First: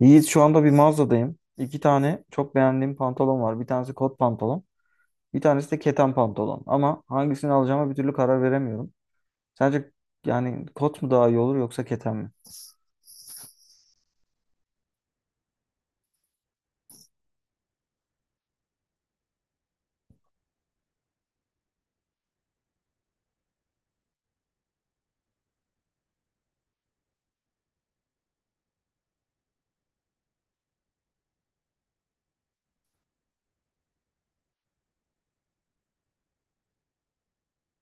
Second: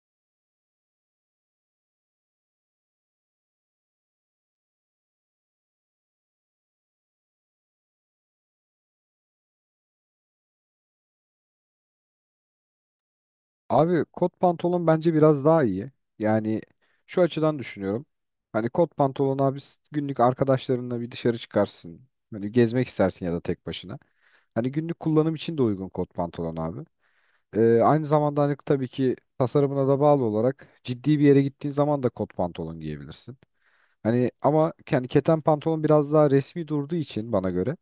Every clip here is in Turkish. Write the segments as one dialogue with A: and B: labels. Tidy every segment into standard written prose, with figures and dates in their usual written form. A: Yiğit şu anda bir mağazadayım. İki tane çok beğendiğim pantolon var. Bir tanesi kot pantolon. Bir tanesi de keten pantolon. Ama hangisini alacağıma bir türlü karar veremiyorum. Sence yani kot mu daha iyi olur yoksa keten mi?
B: Abi kot pantolon bence biraz daha iyi. Yani, şu açıdan düşünüyorum. Hani kot pantolon abi günlük arkadaşlarınla bir dışarı çıkarsın. Hani gezmek istersin ya da tek başına. Hani günlük kullanım için de uygun kot pantolon abi. Aynı zamanda hani tabii ki tasarımına da bağlı olarak ciddi bir yere gittiğin zaman da kot pantolon giyebilirsin. Hani ama yani keten pantolon biraz daha resmi durduğu için bana göre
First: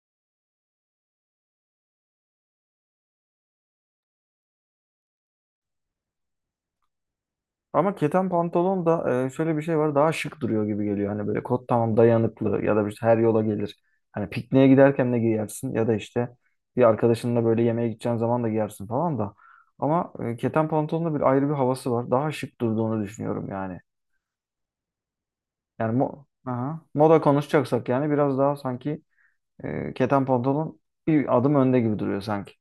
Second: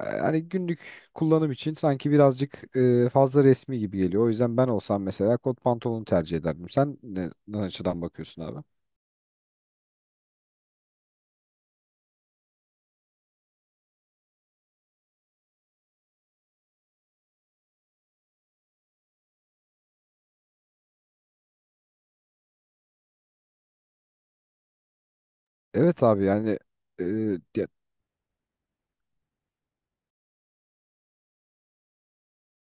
B: hani günlük kullanım için sanki birazcık fazla resmi gibi geliyor. O yüzden ben olsam mesela kot pantolonu tercih ederdim. Sen ne
A: Ama
B: açıdan
A: keten
B: bakıyorsun abi?
A: pantolon da şöyle bir şey var. Daha şık duruyor gibi geliyor. Hani böyle kot tamam dayanıklı ya da işte her yola gelir. Hani pikniğe giderken de giyersin ya da işte bir arkadaşınla böyle yemeğe gideceğin zaman da giyersin falan da. Ama keten pantolonun da bir ayrı bir havası var. Daha şık durduğunu düşünüyorum yani. Yani
B: Evet abi
A: mo
B: yani.
A: Aha.
B: e,
A: Moda
B: ya,
A: konuşacaksak yani biraz daha sanki keten pantolon bir adım önde gibi duruyor sanki.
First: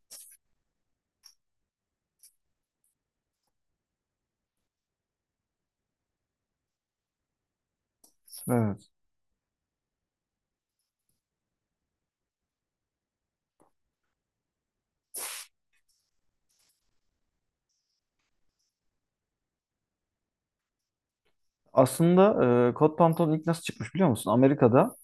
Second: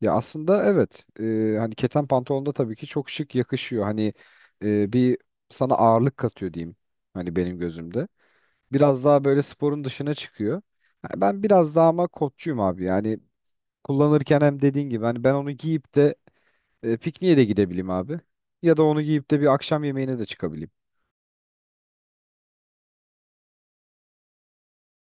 B: aslında evet. Hani keten pantolon da tabii ki çok şık yakışıyor. Hani bir sana ağırlık katıyor diyeyim hani benim gözümde.
A: Evet.
B: Biraz daha böyle sporun dışına çıkıyor. Ha, Ben biraz daha ama kotçuyum abi yani kullanırken hem dediğin gibi hani ben onu giyip de pikniğe de gidebileyim abi. Ya da onu giyip de bir akşam yemeğine de çıkabileyim.
A: Aslında kot pantolon ilk nasıl çıkmış biliyor musun? Amerika'da.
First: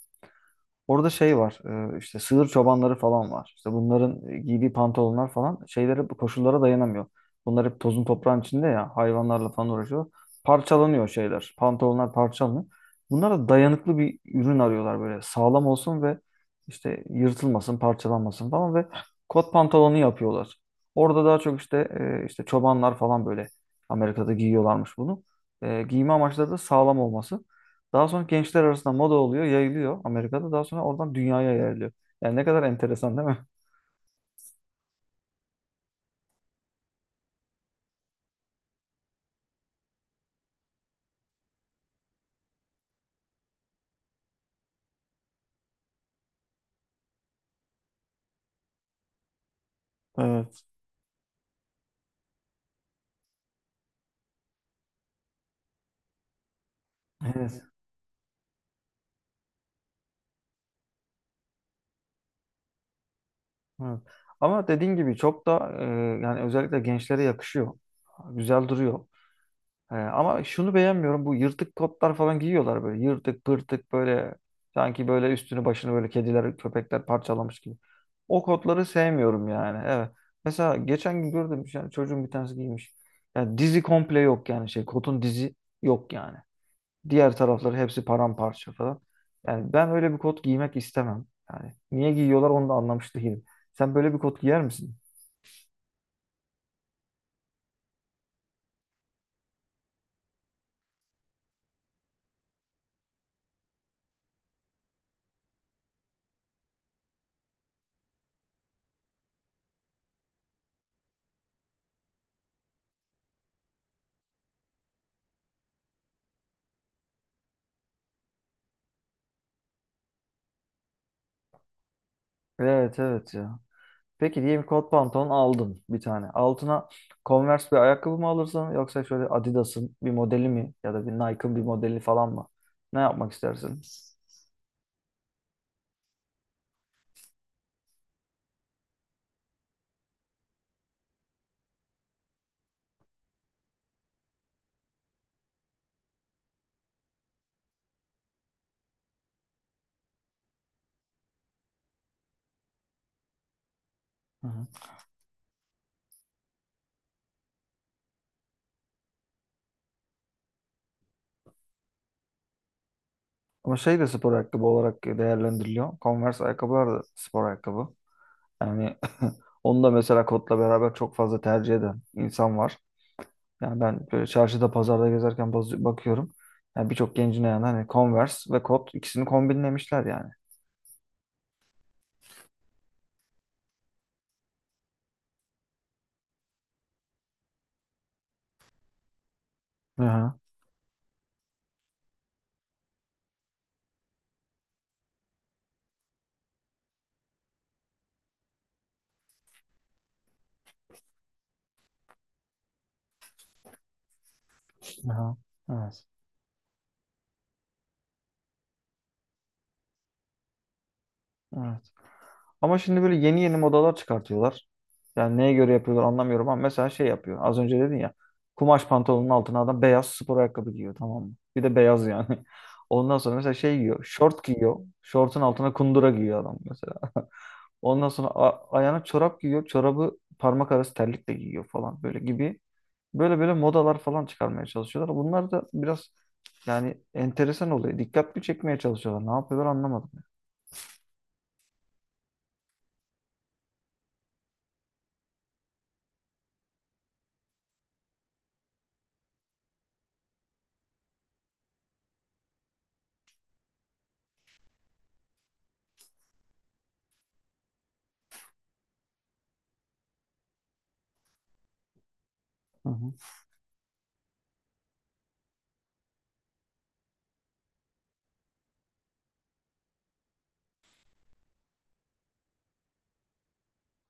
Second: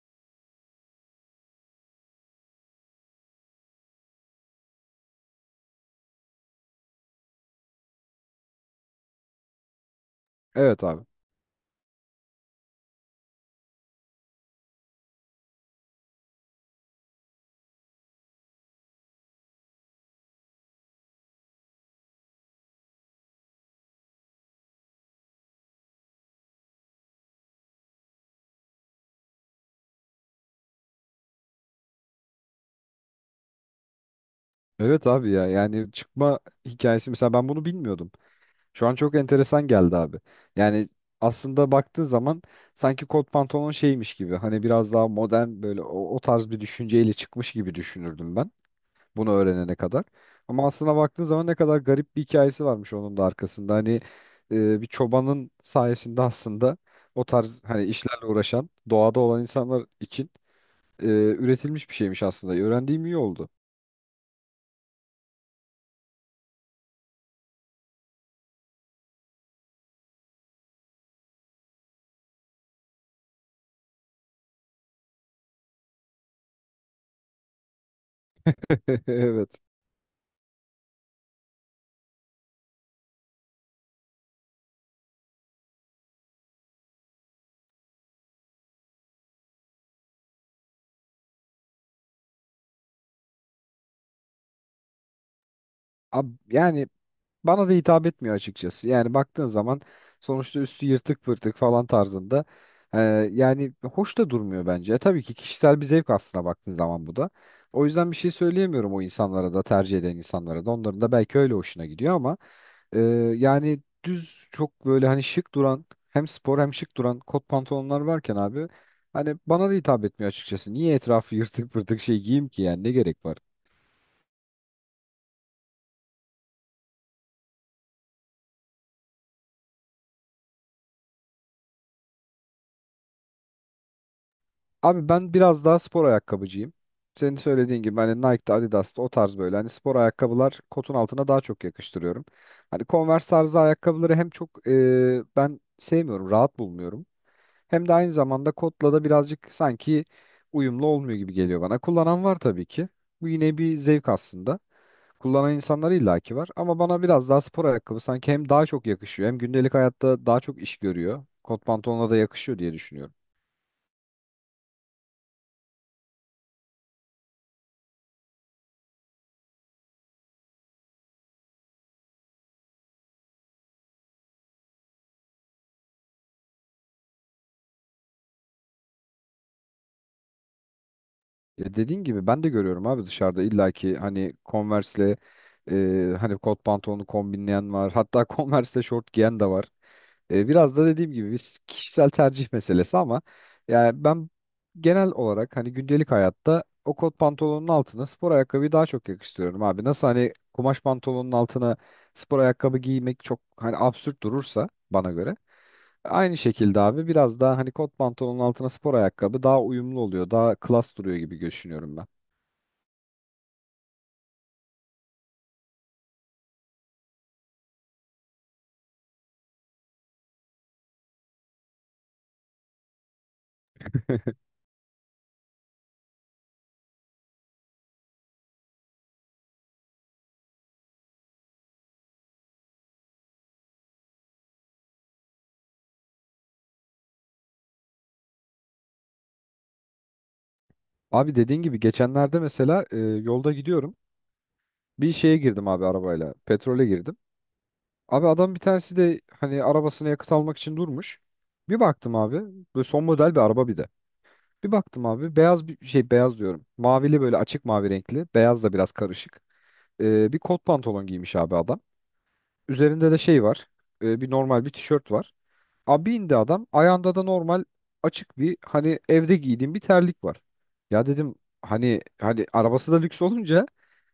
A: Orada şey var, işte sığır çobanları falan var. İşte bunların giydiği pantolonlar falan şeylere koşullara dayanamıyor. Bunlar hep tozun toprağın içinde ya hayvanlarla falan uğraşıyor.
B: Evet abi.
A: Parçalanıyor şeyler. Pantolonlar parçalanıyor. Bunlara da dayanıklı bir ürün arıyorlar, böyle sağlam olsun ve işte yırtılmasın, parçalanmasın falan ve kot pantolonu yapıyorlar. Orada daha çok işte işte çobanlar falan böyle Amerika'da giyiyorlarmış bunu. Giyme amaçları da sağlam olması. Daha sonra gençler arasında moda oluyor, yayılıyor Amerika'da. Daha sonra oradan dünyaya yayılıyor. Yani ne kadar enteresan değil mi?
B: Evet abi ya, yani çıkma hikayesi mesela ben bunu bilmiyordum. Şu an çok enteresan geldi abi. Yani aslında baktığın zaman sanki kot pantolon şeymiş gibi hani biraz daha modern böyle o tarz bir düşünceyle çıkmış gibi düşünürdüm ben bunu öğrenene kadar.
A: Evet.
B: Ama aslına baktığın zaman ne kadar garip bir hikayesi varmış onun da arkasında. Hani bir çobanın sayesinde aslında o tarz
A: Evet.
B: hani işlerle uğraşan doğada olan insanlar için üretilmiş bir şeymiş aslında. Öğrendiğim iyi oldu.
A: Evet. Ama dediğin gibi çok da yani özellikle gençlere yakışıyor. Güzel duruyor. Ama şunu beğenmiyorum. Bu yırtık kotlar falan giyiyorlar böyle. Yırtık pırtık böyle sanki böyle üstünü başını böyle kediler, köpekler parçalamış gibi. O kotları sevmiyorum
B: Evet.
A: yani. Evet. Mesela geçen gün gördüm, yani çocuğun bir tanesi giymiş. Yani dizi komple yok yani şey, kotun dizi yok yani. Diğer tarafları hepsi paramparça falan. Yani ben öyle bir kot giymek istemem. Yani niye giyiyorlar onu da anlamış değilim. Sen böyle bir kot giyer misin?
B: Yani bana da hitap etmiyor açıkçası. Yani baktığın zaman sonuçta üstü yırtık pırtık falan tarzında. E, Yani hoş da durmuyor bence. Tabii ki kişisel bir zevk aslına baktığın zaman bu da. O yüzden bir şey söyleyemiyorum o insanlara da, tercih eden insanlara da. Onların da belki öyle hoşuna gidiyor ama Ee, yani düz çok böyle hani şık duran, hem spor hem şık duran kot pantolonlar varken abi, hani bana da hitap etmiyor açıkçası. Niye etrafı yırtık pırtık şey giyeyim ki yani, ne
A: Evet,
B: gerek
A: evet
B: var?
A: ya. Peki diyelim kot pantolon aldın bir tane. Altına Converse bir ayakkabı mı alırsın yoksa şöyle Adidas'ın bir modeli mi ya da bir Nike'ın bir modeli falan mı? Ne yapmak istersin?
B: Abi ben biraz daha spor ayakkabıcıyım. Senin söylediğin gibi hani Nike'da, Adidas'ta o tarz böyle hani spor ayakkabılar kotun altına daha çok yakıştırıyorum. Hani Converse tarzı ayakkabıları hem çok ben sevmiyorum, rahat bulmuyorum. Hem de aynı zamanda kodla da birazcık sanki uyumlu olmuyor gibi geliyor bana. Kullanan var tabii ki. Bu yine bir zevk
A: Hı
B: aslında.
A: hı.
B: Kullanan insanlar illaki var ama bana biraz daha spor ayakkabı sanki hem daha çok yakışıyor, hem gündelik hayatta daha çok iş görüyor. Kot pantolonla da yakışıyor diye düşünüyorum.
A: Ama şey de spor ayakkabı olarak değerlendiriliyor. Converse ayakkabılar da spor ayakkabı. Yani onu da mesela kotla beraber çok fazla tercih eden insan var. Yani ben böyle çarşıda pazarda gezerken bakıyorum. Yani birçok gencin ayağında hani Converse ve kot ikisini kombinlemişler yani.
B: Ya dediğin gibi ben de görüyorum abi, dışarıda illaki hani Converse'le hani kot pantolonu kombinleyen var. Hatta Converse'le şort giyen de var.
A: Aha,
B: Biraz da dediğim gibi biz, kişisel tercih meselesi ama yani ben genel olarak hani gündelik hayatta o kot pantolonun altına spor ayakkabıyı daha çok yakıştırıyorum abi. Nasıl hani kumaş pantolonun altına spor ayakkabı giymek çok hani absürt durursa bana göre.
A: aha, evet,
B: Aynı şekilde abi biraz daha hani kot pantolonun altına spor ayakkabı daha uyumlu oluyor. Daha klas duruyor gibi
A: evet.
B: düşünüyorum ben.
A: Ama şimdi böyle yeni yeni modalar çıkartıyorlar. Yani neye göre yapıyorlar anlamıyorum ama mesela şey yapıyor. Az önce dedin ya, kumaş pantolonun altına adam beyaz spor ayakkabı giyiyor, tamam mı? Bir de beyaz yani. Ondan sonra mesela şey giyiyor. Şort giyiyor. Şortun altına kundura giyiyor adam mesela. Ondan sonra ayağına çorap giyiyor. Çorabı parmak arası terlikle giyiyor falan böyle gibi. Böyle böyle modalar falan çıkarmaya çalışıyorlar. Bunlar da biraz yani enteresan oluyor. Dikkatli çekmeye çalışıyorlar. Ne yapıyorlar anlamadım.
B: Abi dediğin gibi geçenlerde mesela yolda gidiyorum. Bir şeye girdim abi arabayla. Petrole girdim. Abi adam bir tanesi de hani arabasına yakıt almak için durmuş. Bir baktım abi. Böyle son model bir araba bir de. Bir baktım abi, beyaz bir şey, beyaz diyorum. Mavili böyle, açık mavi renkli. Beyaz da biraz karışık. Bir kot pantolon giymiş abi adam.
A: Hı
B: Üzerinde
A: hı.
B: de şey var. Bir normal bir tişört var. Abi indi adam. Ayağında da normal açık bir, hani evde giydiğim bir terlik var. Ya dedim, hani arabası da lüks olunca,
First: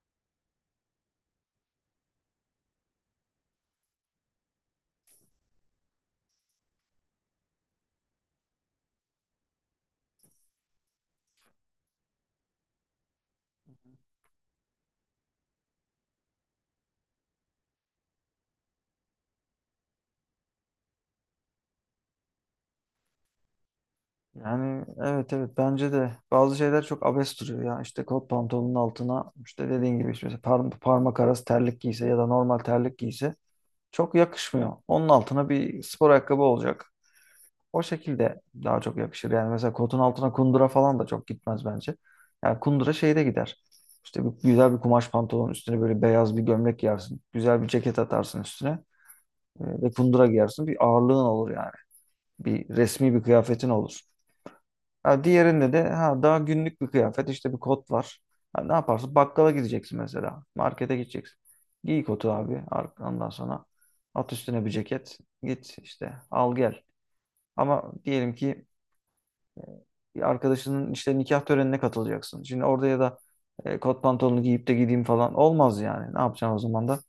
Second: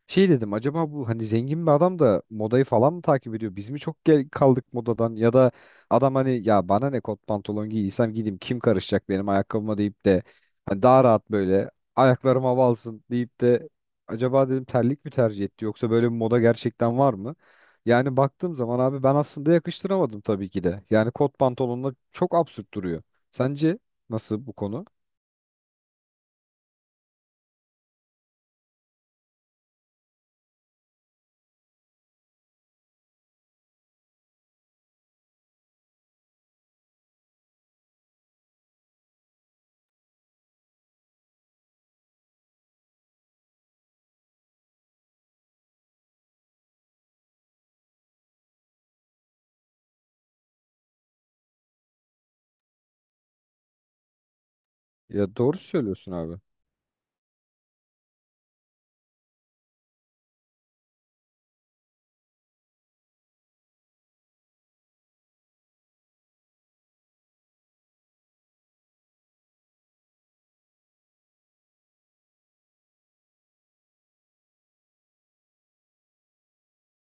B: şey dedim, acaba bu hani zengin bir adam da modayı falan mı takip ediyor? Biz mi çok gel kaldık modadan, ya da adam hani ya, bana ne, kot pantolon giydiysem gideyim, kim karışacak benim ayakkabıma deyip de hani daha rahat, böyle ayaklarım hava alsın deyip de acaba dedim terlik mi tercih etti, yoksa böyle bir moda gerçekten var mı? Yani baktığım zaman abi ben aslında yakıştıramadım tabii ki de. Yani kot pantolonla çok absürt duruyor. Sence nasıl bu konu?
A: Yani evet, evet bence de bazı şeyler çok abes duruyor ya. İşte kot pantolonun altına işte dediğin gibi işte mesela parmak arası terlik giyse ya da normal terlik giyse çok yakışmıyor. Onun altına bir spor ayakkabı olacak. O şekilde daha çok yakışır. Yani mesela kotun altına kundura falan da çok gitmez bence. Yani kundura şeyde gider. İşte bir, güzel bir kumaş pantolon üstüne böyle beyaz bir gömlek giyersin. Güzel bir ceket atarsın üstüne. Ve kundura giyersin. Bir ağırlığın olur yani. Bir resmi bir kıyafetin olur. Ha,
B: Ya doğru
A: diğerinde de
B: söylüyorsun
A: ha, daha
B: abi.
A: günlük bir kıyafet, işte bir kot var. Ha, ne yaparsın? Bakkala gideceksin mesela. Markete gideceksin. Giy kotu abi. Ondan sonra at üstüne bir ceket. Git işte al gel. Ama diyelim ki bir arkadaşının işte nikah törenine katılacaksın. Şimdi orada ya da kot pantolonu giyip de gideyim falan olmaz yani. Ne yapacaksın o zaman da?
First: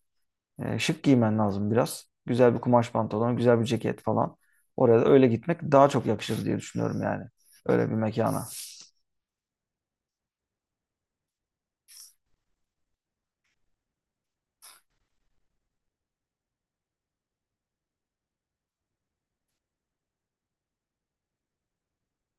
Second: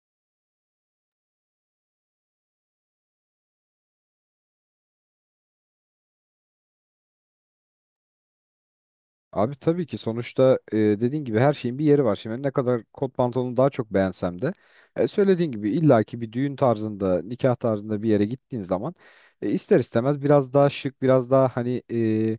A: Şık giymen lazım biraz. Güzel bir kumaş pantolon, güzel bir ceket falan. Oraya da öyle gitmek daha çok yakışır diye düşünüyorum yani. Öyle bir mekana.
B: Abi tabii ki sonuçta dediğin gibi her şeyin bir yeri var. Şimdi ne kadar kot pantolonu daha çok beğensem de söylediğin gibi illaki bir düğün tarzında, nikah tarzında bir yere gittiğin zaman ister istemez biraz daha şık, biraz daha hani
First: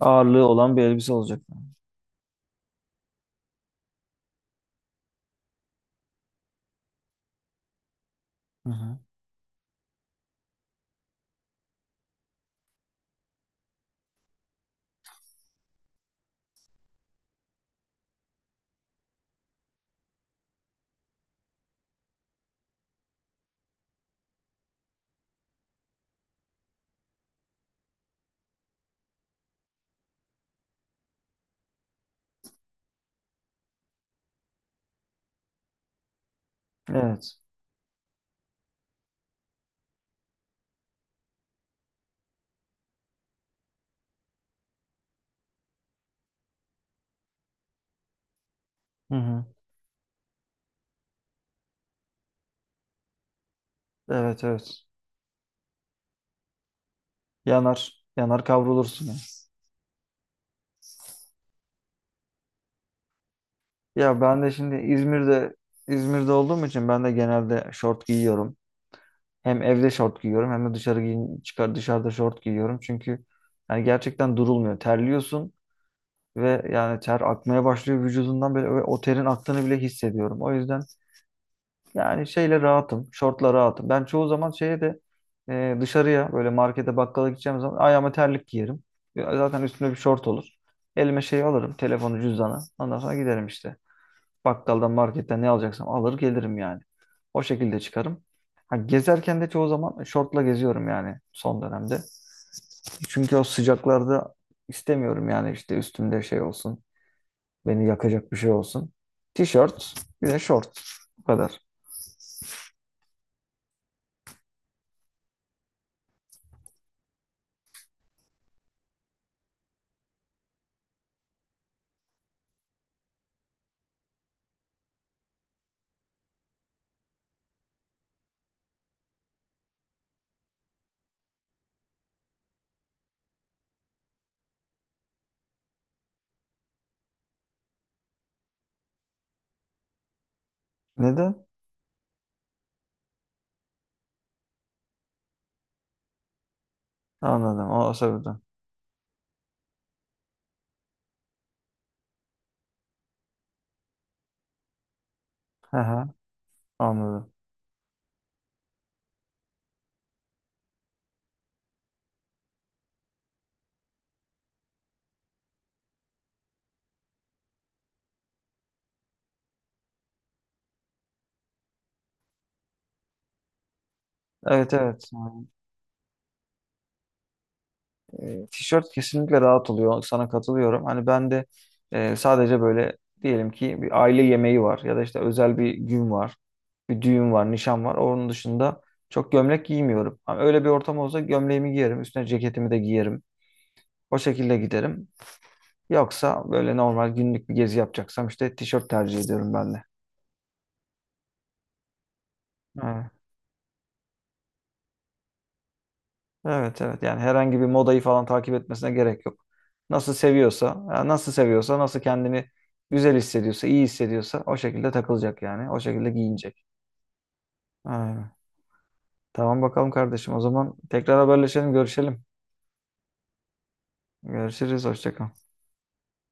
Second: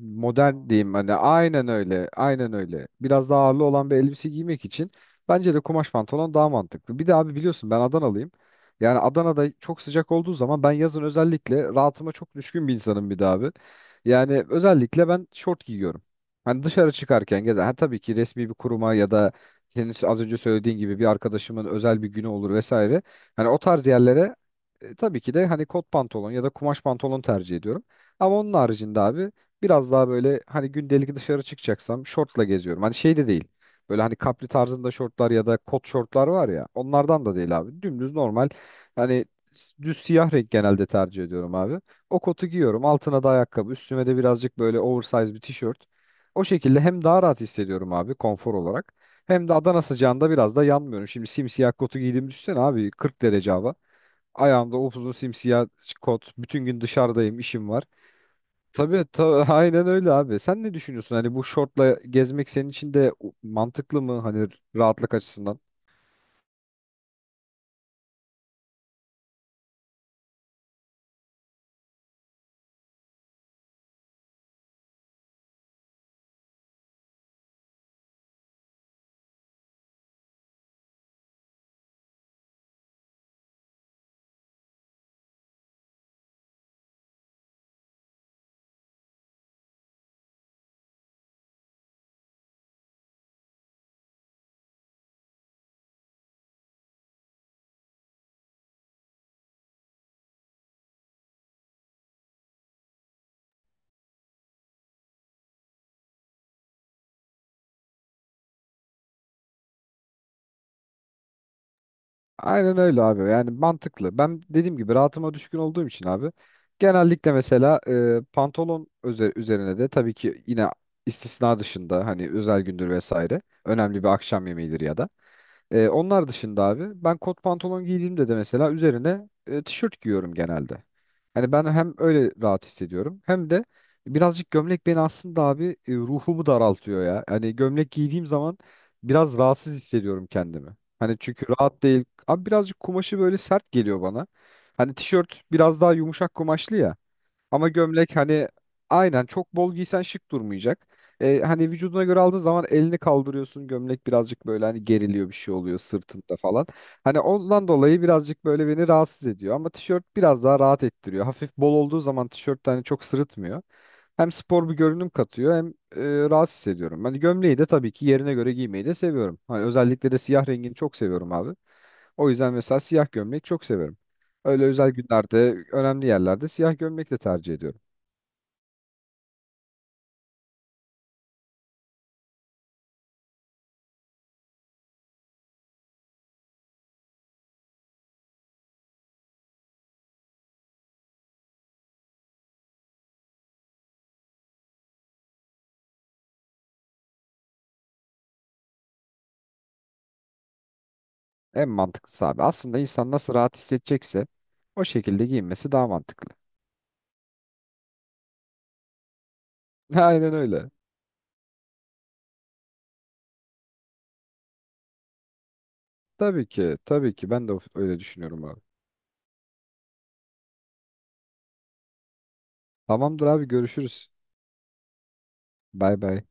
A: Ağırlığı olan bir
B: diyeyim,
A: elbise
B: hani
A: olacak.
B: aynen öyle, aynen öyle, biraz daha ağırlı olan bir elbise giymek için bence de kumaş pantolon daha mantıklı. Bir de abi biliyorsun ben Adanalıyım.
A: Hı hı.
B: Yani Adana'da çok sıcak olduğu zaman, ben yazın özellikle rahatıma çok düşkün bir insanım bir de abi. Yani özellikle ben şort giyiyorum. Hani dışarı çıkarken gezer. Ha tabii ki resmi bir kuruma ya da senin az önce söylediğin gibi bir arkadaşımın özel bir günü olur vesaire. Hani o tarz yerlere tabii ki de hani kot pantolon ya da kumaş pantolon tercih ediyorum. Ama onun haricinde abi, biraz daha böyle hani gündelik dışarı çıkacaksam şortla geziyorum. Hani şey de değil. Böyle hani kapri tarzında şortlar ya da kot şortlar var ya. Onlardan da
A: Evet.
B: değil abi. Dümdüz normal. Hani düz siyah renk genelde tercih ediyorum abi. O kotu giyiyorum. Altına da ayakkabı. Üstüme de birazcık böyle oversize bir tişört. O şekilde hem daha rahat hissediyorum abi, konfor olarak.
A: Hı hı.
B: Hem de Adana sıcağında biraz da yanmıyorum. Şimdi simsiyah kotu giydiğimi düşünsene abi. 40 derece hava.
A: Evet,
B: Ayağımda
A: evet.
B: upuzun simsiyah kot. Bütün gün dışarıdayım, işim var.
A: Yanar. Yanar
B: Tabii,
A: kavrulursun yani.
B: tabii aynen öyle abi. Sen ne düşünüyorsun? Hani bu şortla gezmek senin için de mantıklı mı?
A: Ya ben
B: Hani
A: de şimdi
B: rahatlık
A: İzmir'de,
B: açısından.
A: İzmir'de olduğum için ben de genelde şort giyiyorum. Hem evde şort giyiyorum hem de dışarı giyin, çıkar, dışarıda şort giyiyorum. Çünkü yani gerçekten durulmuyor. Terliyorsun ve yani ter akmaya başlıyor vücudundan böyle ve o terin aktığını bile hissediyorum. O yüzden yani şeyle rahatım, şortla rahatım. Ben çoğu zaman şeye de dışarıya böyle markete bakkala gideceğim zaman ayağıma terlik giyerim. Ya zaten üstümde bir şort olur. Elime şey alırım, telefonu, cüzdanı. Ondan sonra giderim işte. Bakkaldan, marketten ne alacaksam alır gelirim yani. O şekilde çıkarım. Ha, gezerken de çoğu zaman şortla geziyorum yani son dönemde. Çünkü o sıcaklarda istemiyorum yani işte üstümde şey olsun. Beni yakacak bir şey olsun. Tişört, bir de şort. Bu kadar.
B: Aynen öyle abi. Yani mantıklı. Ben dediğim gibi rahatıma düşkün olduğum için abi. Genellikle mesela pantolon üzerine de tabii ki yine, istisna dışında hani özel gündür vesaire. Önemli bir akşam yemeğidir ya da. Onlar dışında abi, ben kot pantolon giydiğimde de mesela üzerine tişört giyiyorum genelde. Hani ben hem öyle rahat hissediyorum hem de birazcık gömlek beni aslında abi ruhumu daraltıyor ya. Hani gömlek giydiğim zaman biraz rahatsız hissediyorum kendimi. Hani
A: Neden?
B: çünkü rahat değil. Abi birazcık kumaşı böyle sert geliyor bana. Hani tişört biraz daha yumuşak kumaşlı ya. Ama
A: Anladım. O
B: gömlek
A: sebepten.
B: hani aynen, çok bol giysen şık durmayacak. Hani vücuduna göre aldığın zaman elini kaldırıyorsun. Gömlek birazcık böyle hani geriliyor, bir şey
A: Hı
B: oluyor
A: hı,
B: sırtında falan. Hani
A: anladım.
B: ondan dolayı birazcık böyle beni rahatsız ediyor. Ama tişört biraz daha rahat ettiriyor. Hafif bol olduğu zaman tişört de hani çok sırıtmıyor. Hem spor bir görünüm katıyor, hem rahat hissediyorum. Hani gömleği de tabii ki yerine göre giymeyi de seviyorum. Hani özellikle de siyah rengini çok seviyorum abi. O yüzden mesela siyah gömlek çok severim. Öyle
A: Evet,
B: özel
A: evet.
B: günlerde, önemli yerlerde siyah gömlek de tercih ediyorum.
A: Tişört kesinlikle rahat oluyor. Sana katılıyorum. Hani ben de sadece böyle diyelim ki bir aile yemeği var ya da işte özel bir gün var. Bir düğün var, nişan var. Onun dışında çok gömlek giymiyorum. Ama öyle bir ortam olsa gömleğimi giyerim, üstüne ceketimi de giyerim. O şekilde giderim. Yoksa böyle normal günlük bir gezi yapacaksam işte tişört tercih ediyorum ben de.
B: En mantıklısı abi. Aslında
A: Evet.
B: insan nasıl rahat hissedecekse o şekilde giyinmesi daha mantıklı.
A: Evet, evet yani herhangi bir modayı falan takip etmesine gerek yok. Nasıl
B: Aynen
A: seviyorsa,
B: öyle.
A: yani nasıl seviyorsa, nasıl kendini güzel hissediyorsa, iyi hissediyorsa o şekilde takılacak yani. O şekilde
B: Tabii
A: giyinecek.
B: ki, tabii ki. Ben de öyle
A: Aynen.
B: düşünüyorum abi.
A: Tamam bakalım kardeşim. O zaman tekrar haberleşelim, görüşelim.
B: Tamamdır abi, görüşürüz.
A: Görüşürüz, hoşça kal.
B: Bay bay.